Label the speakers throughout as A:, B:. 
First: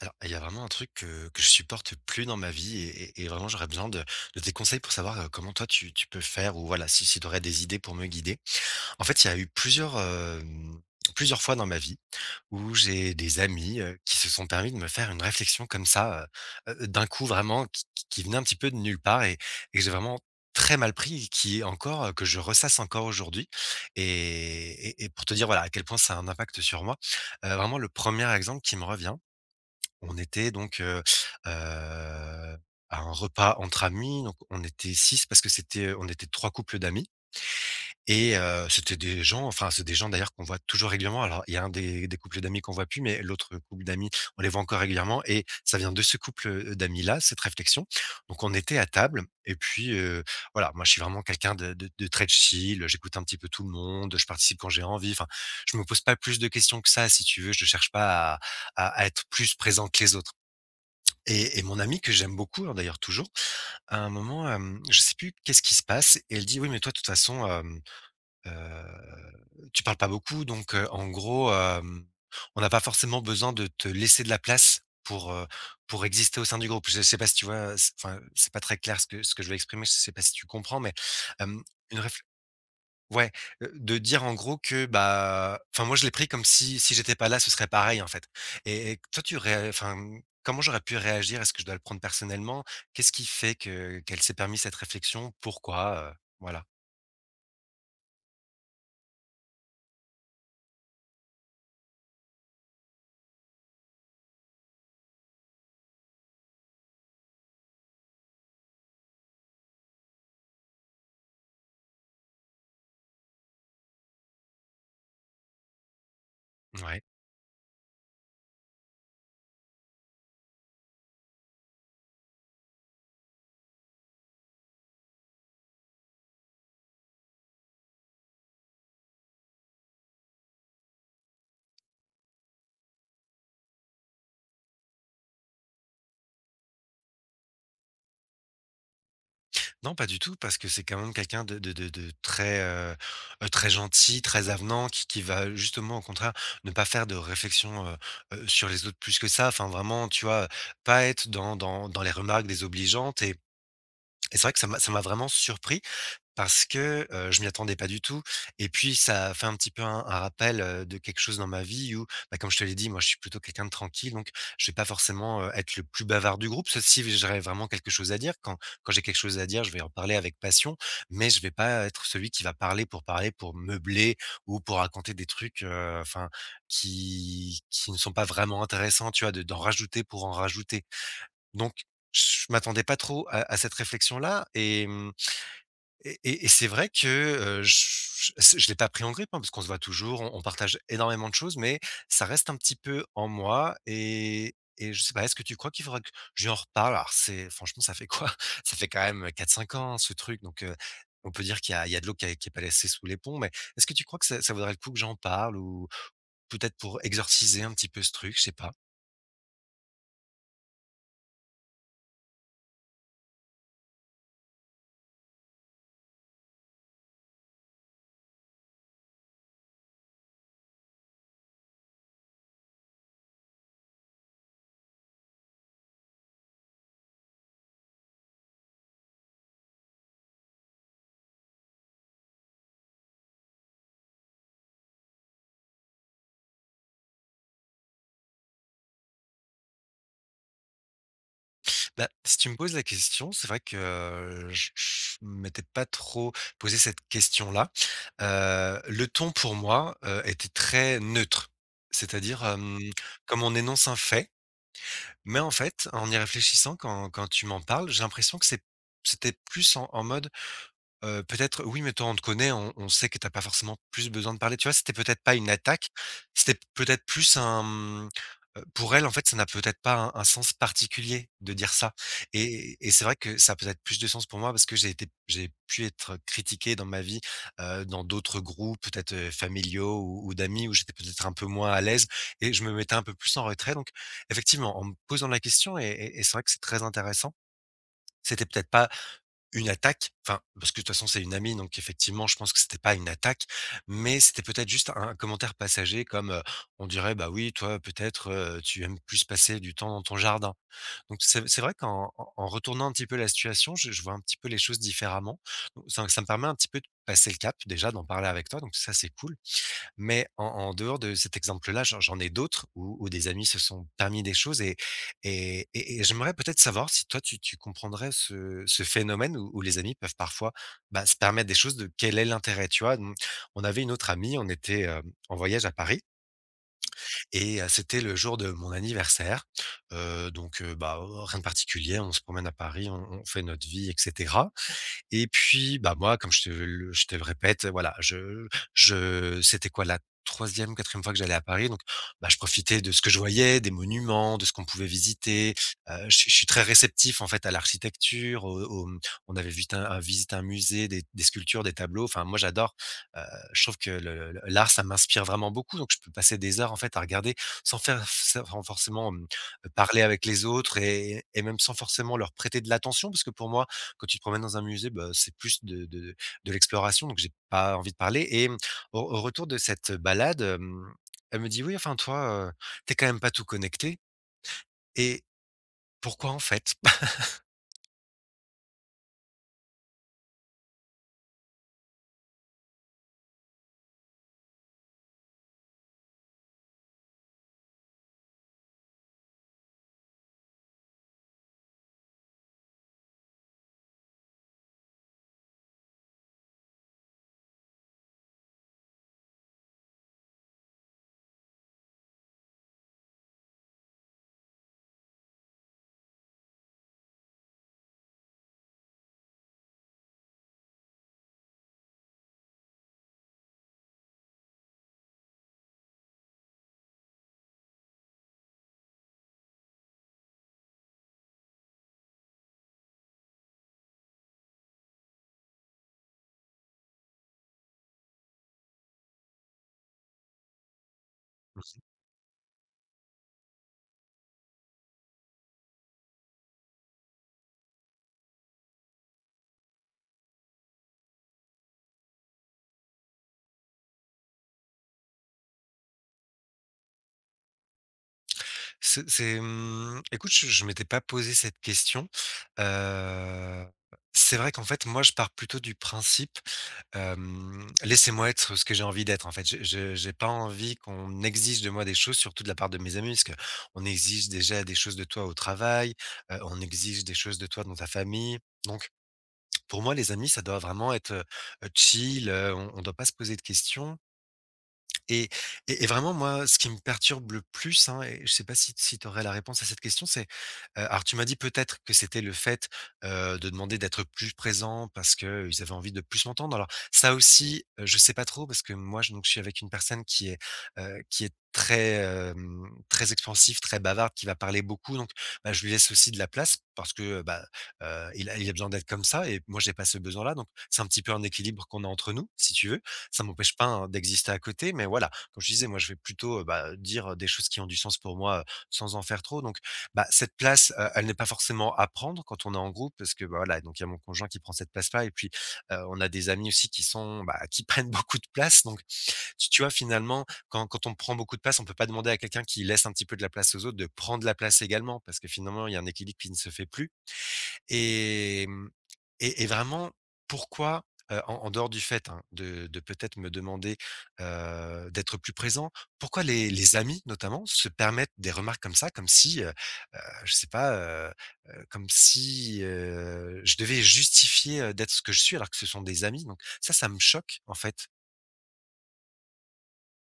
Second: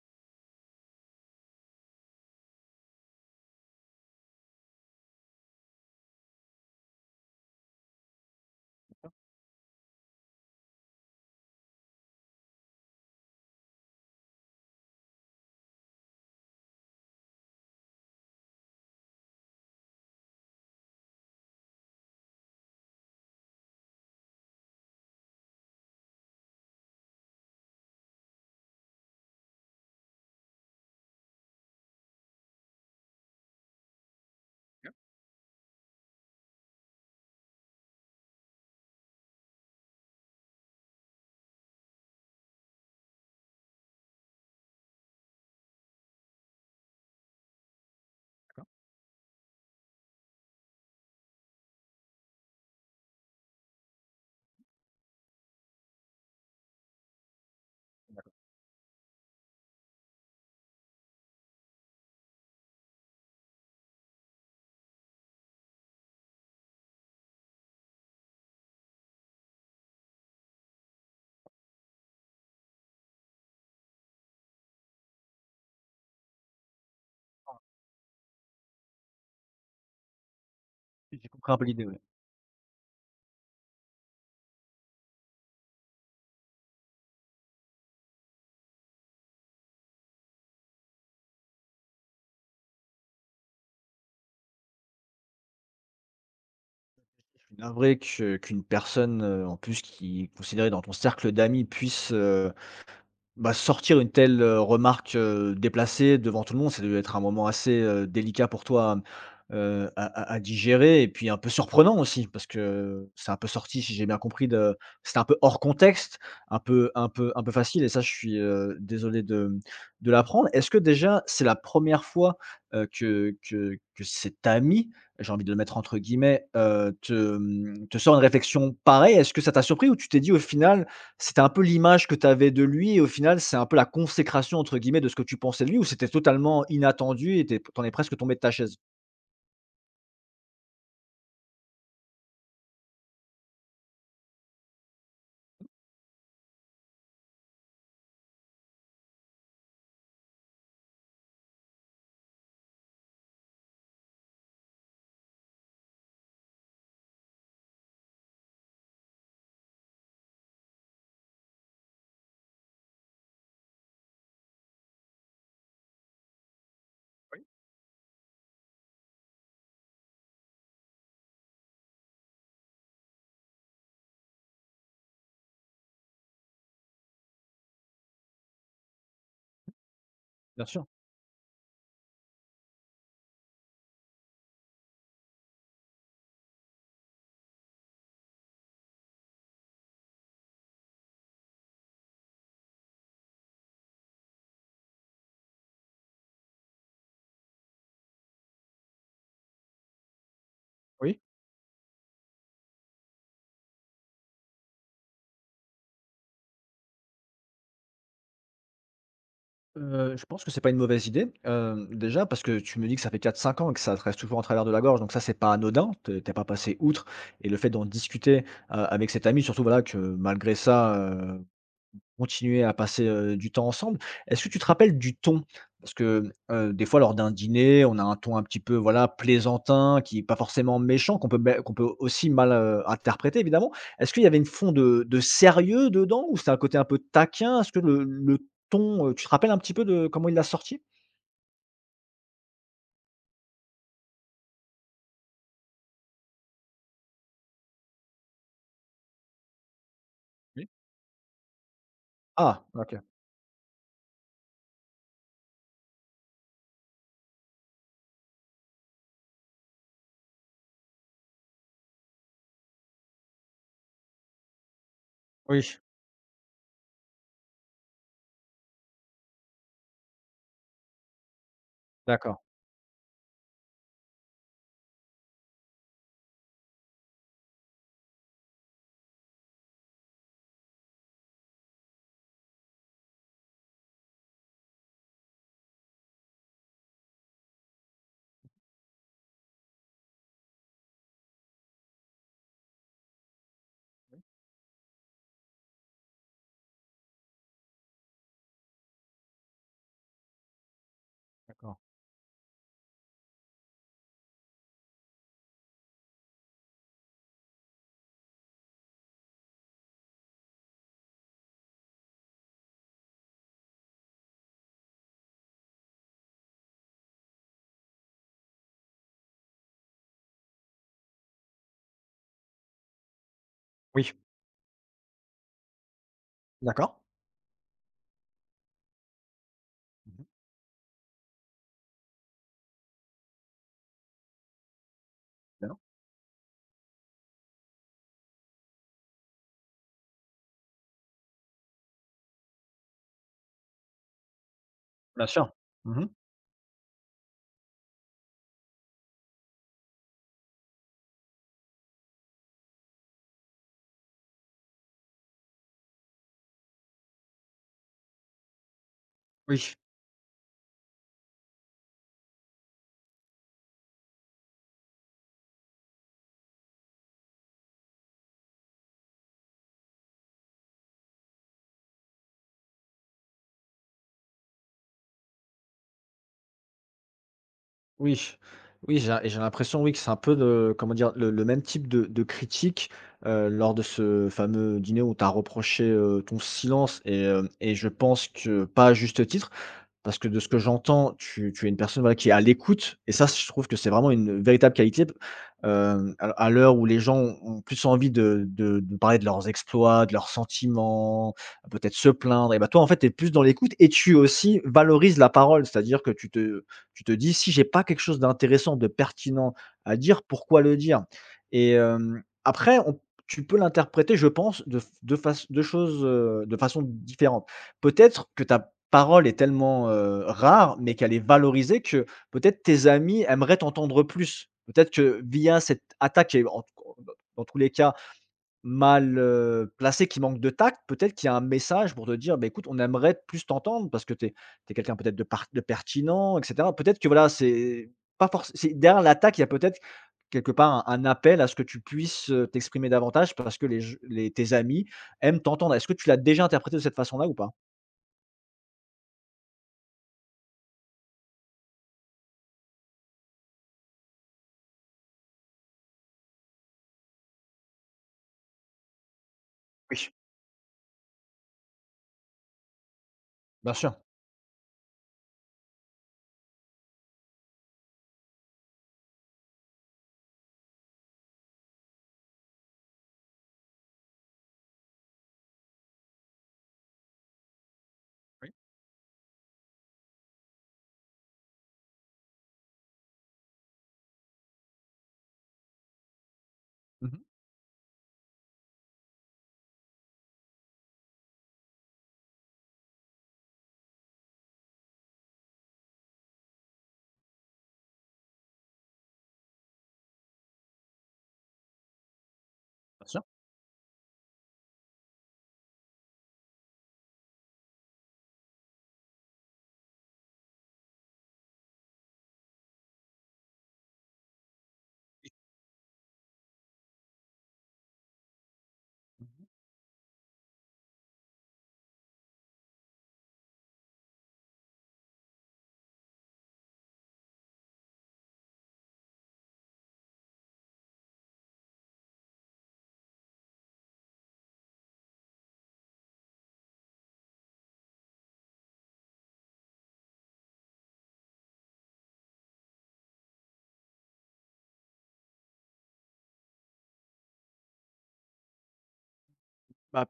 A: Alors, il y a vraiment un truc que je supporte plus dans ma vie et vraiment j'aurais besoin de tes conseils pour savoir comment toi tu peux faire ou voilà, si tu aurais des idées pour me guider. En fait, il y a eu plusieurs fois dans ma vie où j'ai des amis qui se sont permis de me faire une réflexion comme ça, d'un coup vraiment, qui venait un petit peu de nulle part et que j'ai vraiment très mal pris, et qui est encore, que je ressasse encore aujourd'hui. Et pour te dire voilà à quel point ça a un impact sur moi, vraiment le premier exemple qui me revient. On était donc, heu, à un repas entre amis, donc on était
B: OK,
A: 6 parce que c'était, on était 3 couples d'amis et c'était des gens enfin, c'est des gens d'ailleurs qu'on voit toujours régulièrement. Alors il y a un des couples d'amis qu'on voit plus, mais l'autre couple d'amis, on les voit encore régulièrement et ça vient de ce couple, d'amis-là, cette réflexion. Donc on
B: d'accord.
A: était à table et puis, voilà, moi je suis vraiment quelqu'un de très chill, j'écoute un petit peu tout le monde, je participe quand j'ai envie, enfin, je me pose pas plus de questions que ça si tu veux, je cherche pas à être plus présent que les autres. Et mon amie que j'aime beaucoup, hein, d'ailleurs toujours, à un moment, je sais plus qu'est-ce qui se passe et elle dit: «Oui mais toi de toute façon, tu parles pas beaucoup donc en gros, on n'a pas forcément besoin de te laisser de la place pour exister au sein du groupe». Je sais pas si tu vois? C'est pas très clair ce que je veux exprimer, je sais pas si tu comprends mais
B: J'ai compris un
A: hem,
B: peu l'idée,
A: une
B: ouais.
A: Ouais, de dire en gros que, bah, enfin moi je l'ai pris comme si j'étais pas là, ce serait pareil en fait et toi tu ré enfin, mmh, comment j'aurais pu réagir? Est-ce que je dois le prendre personnellement? Qu'est-ce qui fait que qu'elle s'est permis cette réflexion? Pourquoi? Voilà.
B: Je suis navré que qu'une personne, en plus qui est considérée dans ton cercle d'amis puisse, bah, sortir une telle, remarque, déplacée devant tout le monde. Ça devait être un moment assez, délicat pour toi, à digérer, et puis un peu surprenant aussi parce que c'est un peu sorti, si j'ai bien compris, de c'était un peu hors contexte, un peu
A: Ouais.
B: un peu un peu facile. Et ça je suis, désolé de l'apprendre. Est-ce que déjà c'est la première fois, que cet ami, j'ai envie de le mettre entre guillemets, te sort une réflexion pareille? Est-ce que ça t'a surpris ou tu t'es dit au final: c'était un peu l'image que tu avais de lui et au final, c'est un peu la «consécration» entre guillemets de ce que tu pensais de lui, ou c'était totalement inattendu et tu es presque tombé de ta chaise?
A: Non, pas du tout parce que c'est quand même quelqu'un de très, très gentil, très avenant qui va justement au contraire ne pas faire de réflexion, sur les autres plus que ça. Enfin vraiment, tu vois, pas être dans dans les remarques désobligeantes et c'est vrai que ça m'a vraiment surpris. Parce que, je m'y attendais pas du tout et puis ça fait un petit peu un rappel, de quelque chose dans ma vie où, bah, comme je te l'ai dit, moi je suis plutôt quelqu'un de tranquille donc je vais pas forcément, être le plus bavard du groupe. Sauf si j'aurais vraiment quelque chose à dire. Quand j'ai quelque chose à dire, je vais en parler avec passion, mais je vais pas être celui qui va parler, pour meubler ou pour raconter des trucs, enfin qui ne sont pas vraiment intéressants, tu vois? De D'en rajouter pour en
B: Bien
A: rajouter.
B: sûr,
A: Donc je m'attendais pas trop à cette réflexion-là et et c'est vrai que, je l'ai pas pris en grippe, hein, parce qu'on se voit toujours, on partage énormément de choses, mais ça reste un petit peu en moi et je sais pas, est-ce que tu crois qu'il faudra que je lui en reparle? Alors c'est franchement, ça fait quoi? Ça fait quand même quatre cinq ans, ce truc, donc
B: oui.
A: on peut dire qu'il y a il y a de l'eau qui est pas laissée sous les ponts, mais est-ce que tu crois que ça vaudrait le coup que j'en parle ou peut-être pour exorciser un petit peu ce truc? Je sais pas.
B: Je pense que c'est pas une mauvaise idée, déjà parce que tu me dis que ça fait quatre cinq ans et que ça te reste toujours en travers de la gorge, donc ça, c'est pas anodin. T'es es pas passé outre, et le fait d'en discuter, avec cet ami, surtout voilà que malgré ça, continuer à passer, du temps ensemble. Est-ce que tu te rappelles du ton? Parce que, des fois lors d'un dîner, on a un ton un petit peu, voilà, plaisantin, qui est pas forcément méchant, qu'on peut aussi mal, interpréter évidemment. Est-ce qu'il y avait une fond de sérieux dedans, ou c'était un côté un peu taquin? Est-ce que le ton, tu te rappelles un petit peu de comment il l'a sorti?
A: Bah, si tu me poses la question, c'est vrai que, je m'étais pas trop posé cette question-là. Le ton pour moi, était
B: Oui.
A: très neutre. C'est-à-dire,
B: Ah, OK.
A: comme on énonce un fait, mais en fait, en y réfléchissant, quand tu m'en parles, j'ai l'impression que c'était plus en mode. Peut-être oui, mais toi, on te connaît, on sait que t'as pas forcément plus besoin de parler, tu vois? C'était peut-être pas une
B: Oui,
A: attaque, c'était peut-être plus un, mmh, pour elle, en fait, ça n'a peut-être pas un sens particulier de dire ça
B: d'accord,
A: et c'est vrai que ça a peut-être plus de sens pour moi parce que j'ai pu être critiqué dans ma vie, dans d'autres groupes, peut-être, familiaux ou d'amis où j'étais peut-être un peu moins à l'aise et je me mettais un peu plus en retrait donc effectivement, en me posant la question et et c'est vrai que c'est très intéressant, c'était peut-être pas, une attaque, enfin, parce que de toute façon, c'est une amie, donc effectivement, je pense que c'était pas une attaque, mais c'était peut-être juste un commentaire passager comme, on dirait: «Bah oui, toi, peut-être, tu aimes plus passer du temps dans ton jardin». Donc c'est vrai
B: d'accord.
A: qu'en en retournant un petit peu la situation, je vois un petit peu les choses différemment. Donc ça me permet un petit peu de passer le cap déjà, d'en parler avec toi, donc ça, c'est cool. Mais en dehors de cet exemple-là, j'en ai d'autres où des amis se sont permis des choses et j'aimerais peut-être savoir si toi tu comprendrais ce phénomène où les amis peuvent parfois, bah, se permettre des choses de quel est l'intérêt, tu vois? Mmh, on avait une autre
B: Oui.
A: amie, on était, en voyage à Paris
B: D'accord.
A: et c'était le jour de mon anniversaire,
B: Mmh.
A: bah, rien de particulier, on se promène à Paris, on fait notre vie etc. Et
B: Bien.
A: puis, bah, moi, comme je te le répète, voilà, je c'était quoi? La troisième quatrième fois que j'allais à Paris, donc bah, je profitais de ce que je voyais, des monuments, de ce qu'on pouvait
B: Bien sûr.
A: visiter.
B: Mmh.
A: Je suis très réceptif, en fait, à l'architecture, au mmh, on avait vite un visité un musée, des sculptures, des tableaux. Enfin, moi, j'adore, heu, je trouve que le l'art, ça m'inspire vraiment beaucoup, donc je peux passer des heures, en fait, à regarder sans faire sans forcément, mmh,
B: Oui.
A: parler avec les autres et même sans forcément leur prêter de l'attention. Parce que pour moi, quand tu te promènes dans un musée, bah, c'est plus de l'exploration, donc j'ai pas envie de parler et mmh, au retour de cette balade, elle me dit: «Oui, enfin toi, tu quand même pas tout connecté et pourquoi en fait ?»
B: Oui, oui, j'ai l'impression, oui, que c'est un peu de, comment dire, le même type de critique lors de ce fameux dîner où tu as reproché ton silence, et je pense que, pas à juste titre, parce que de ce que j'entends, tu es une personne, voilà, qui est à l'écoute, et ça, je trouve que c'est vraiment une véritable qualité. P À l'heure où les gens ont plus envie de parler de leurs exploits, de leurs sentiments, peut-être se plaindre, et bah, toi, en fait, tu es plus dans l'écoute et tu aussi valorises la parole. C'est-à-dire que tu te dis: «Si j'ai pas quelque chose d'intéressant, de pertinent à dire, pourquoi le dire?» Et après on tu peux l'interpréter, je pense, de f de faç de choses, de façon différente. Peut-être que tu parole est tellement, rare, mais qu'elle est valorisée, que peut-être tes amis aimeraient t'entendre plus. Peut-être que via cette attaque qui est en dans tous les cas mal, placée, qui manque de tact, peut-être qu'il y a un message pour te dire: «Beh, écoute, on aimerait plus t'entendre parce que tu es quelqu'un peut-être de pertinent, et cetera». Peut-être que voilà, c'est pas forcément derrière l'attaque, il y a peut-être quelque part un appel à ce que tu puisses, t'exprimer davantage parce que les je les tes amis aiment t'entendre. Est-ce que tu l'as déjà interprété de cette façon-là, ou pas?
A: C'est, mmh, écoute, je m'étais pas posé cette question. Heu, c'est vrai qu'en fait, moi, je pars plutôt du principe, laissez-moi être ce que j'ai envie d'être, en fait. J'ai je
B: Oui.
A: j'ai pas envie qu'on exige de moi des choses, surtout de la part de mes amis, parce que
B: Bien
A: on
B: sûr.
A: exige déjà des choses de toi au travail, on exige des choses de toi dans ta famille. Donc pour moi, les amis, ça doit vraiment être, chill, on ne doit pas se poser de questions. Et vraiment moi, ce qui me perturbe le plus, hein, et je sais pas si tu aurais la réponse à cette question, c'est, alors tu m'as dit peut-être que c'était le fait, de demander d'être plus présent parce qu'ils avaient envie de plus m'entendre. Alors ça
B: Mmh.
A: aussi, je sais pas trop parce que moi je donc je suis avec une personne qui est très, très expansive, très bavarde, qui va parler beaucoup donc bah, je lui laisse aussi de la place parce que, bah, il a besoin d'être comme ça et moi j'ai pas ce besoin-là donc c'est un petit peu un équilibre qu'on a entre nous, si tu veux.
B: Bien
A: Ça
B: sûr.
A: m'empêche pas, hein, d'exister à côté, mais voilà, comme je disais, moi, je vais plutôt, bah, dire, des choses qui ont du sens pour moi, sans en faire trop, donc bah, cette place, elle n'est pas forcément à prendre quand on est en groupe parce que, bah, voilà, donc il y a mon conjoint qui prend cette place-là et puis, on a des amis aussi qui sont, bah, qui prennent beaucoup de place, donc tu vois, finalement, quand quand on prend beaucoup de place, on peut pas demander à quelqu'un qui laisse un petit peu de la place aux autres de prendre la place également parce que finalement, il y a un équilibre qui ne se fait plus et mmh vraiment, pourquoi, en dehors du fait, hein, de peut-être me demander, d'être plus présent, pourquoi les amis, notamment, se permettent des remarques comme ça, comme si, heu, je sais pas, comme si, je devais justifier, d'être ce que je suis alors que ce sont des amis, donc ça me choque, en fait.
B: Bah,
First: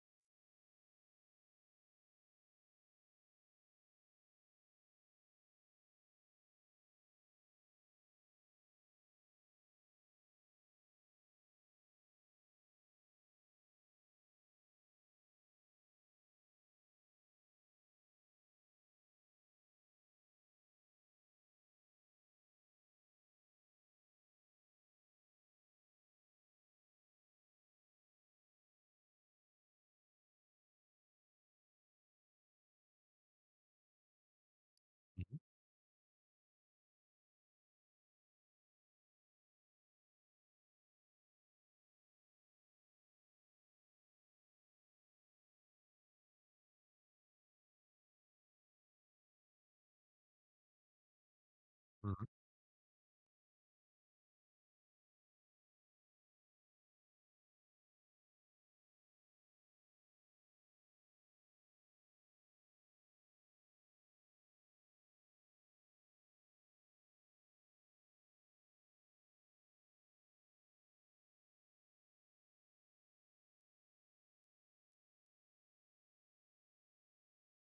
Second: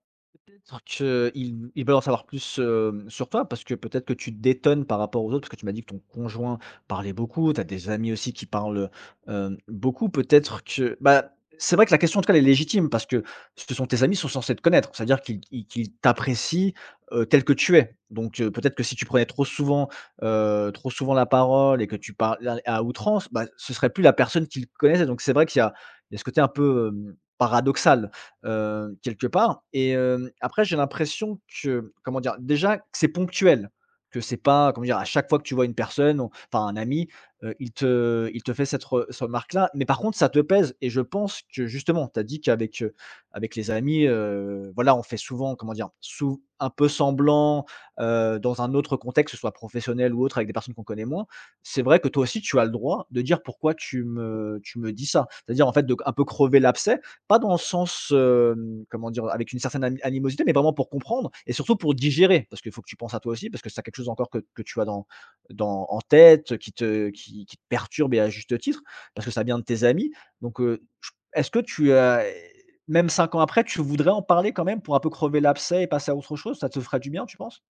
B: peut-être qu'ils ils veulent en savoir plus, sur toi, parce que peut-être que tu détonnes par rapport aux autres, parce que tu m'as dit que ton conjoint parlait beaucoup, tu as des amis aussi qui parlent, beaucoup. Peut-être que bah, c'est vrai que la question, en tout cas, elle est légitime, parce que ce sont tes amis, ils sont censés te connaître. C'est-à-dire qu'ils t'apprécient, tel que tu es. Donc peut-être que si tu prenais trop souvent la parole et que tu parles à outrance, bah, ce serait plus la personne qu'ils connaissaient. Donc c'est vrai qu'il y a ce côté un peu, paradoxal. Quelque part, et après j'ai l'impression que, comment dire? Déjà que c'est ponctuel, que c'est pas, comment dire? À chaque fois que tu vois une personne, on enfin un ami, il te fait cette remarque-là, mais par contre ça te pèse, et je pense que justement, tu as dit qu'avec, avec les amis, voilà, on fait souvent, comment dire, sous un peu semblant, dans un autre contexte, que ce soit professionnel ou autre, avec des personnes qu'on connaît moins. C'est vrai que toi
A: Mmh.
B: aussi tu as le droit de dire: «Pourquoi tu me dis ça?» C'est-à-dire en fait de un peu crever l'abcès, pas dans le sens, comment dire? Avec une certaine animosité, mais vraiment pour comprendre et surtout pour digérer. Parce qu'il faut que tu penses à toi aussi, parce que c'est quelque chose encore que tu as dans dans en tête, qui te perturbe, et à juste titre, parce que ça vient de tes amis. Donc, j est-ce que tu as, même 5 ans après, tu voudrais en parler quand même pour un peu crever l'abcès et passer à autre chose? Ça te ferait du bien, tu penses?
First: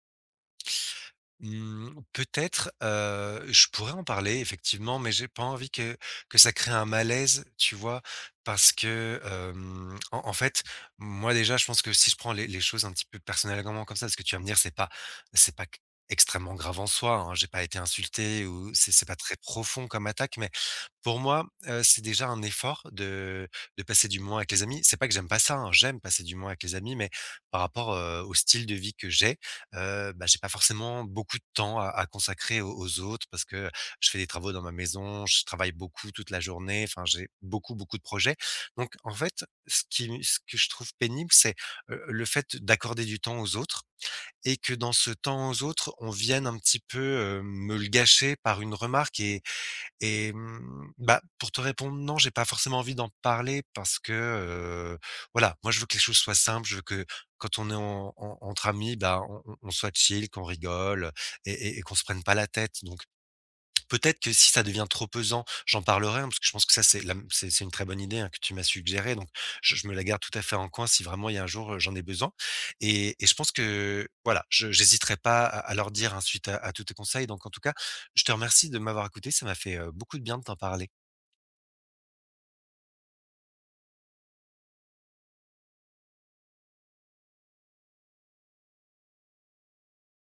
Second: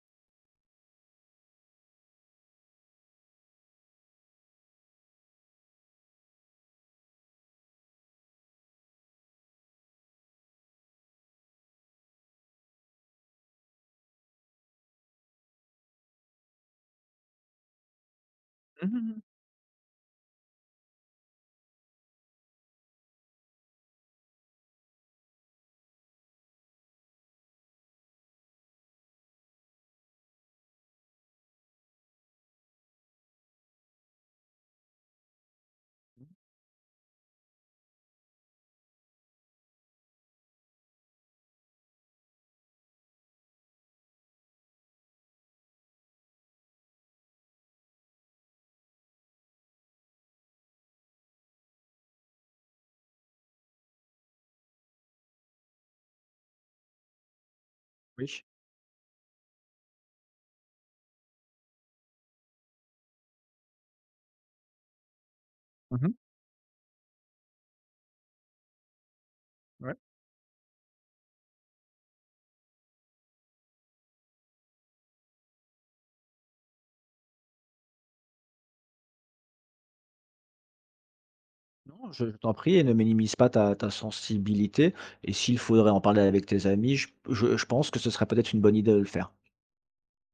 A: Mmh, peut-être, je pourrais en parler effectivement, mais j'ai pas envie que ça crée un malaise, tu vois? Parce que, en fait, moi déjà, je pense que si je prends les choses un petit peu personnellement comme ça, parce que tu vas me dire: C'est pas extrêmement grave en soi, hein, j'ai pas été insulté» ou
B: Mmh mh,
A: C'est pas
B: mmh.
A: très profond comme attaque» mais pour moi, c'est déjà un effort de passer du moment avec les amis. C'est pas que j'aime pas ça, hein, j'aime passer du moment avec les amis, mais par rapport, au style de vie que j'ai, bah, j'ai pas forcément beaucoup de temps à consacrer aux autres parce que je fais des travaux dans ma maison, je travaille beaucoup toute la journée, enfin, j'ai beaucoup, beaucoup de projets. Donc en fait, ce que je trouve pénible, c'est, le fait d'accorder du temps aux autres et que dans ce temps aux autres, on vienne un petit peu, me le gâcher par une remarque et bah, pour te répondre, non, j'ai pas forcément envie d'en parler parce que, voilà, moi je veux que les choses soient simples, je veux que quand on est en
B: Oui,
A: entre amis, bah, on soit chill, qu'on rigole et qu'on se prenne pas la tête. Donc peut-être que si ça devient trop pesant, j'en parlerai, hein, parce que je pense que ça, c'est la c'est une très bonne idée, hein, que tu m'as suggérée, donc je me
B: ouais.
A: la garde tout à fait en coin si vraiment il y a un jour, j'en ai besoin et je pense que, voilà, je j'hésiterai pas à leur dire, hein, suite à tous tes conseils, donc en tout cas, je te remercie de m'avoir écouté, ça m'a fait, beaucoup de bien de t'en parler.
B: Non, je t'en prie, et ne minimise pas ta sensibilité, et s'il faudrait en parler avec tes amis, je p je pense que ce serait peut-être une bonne idée de le faire.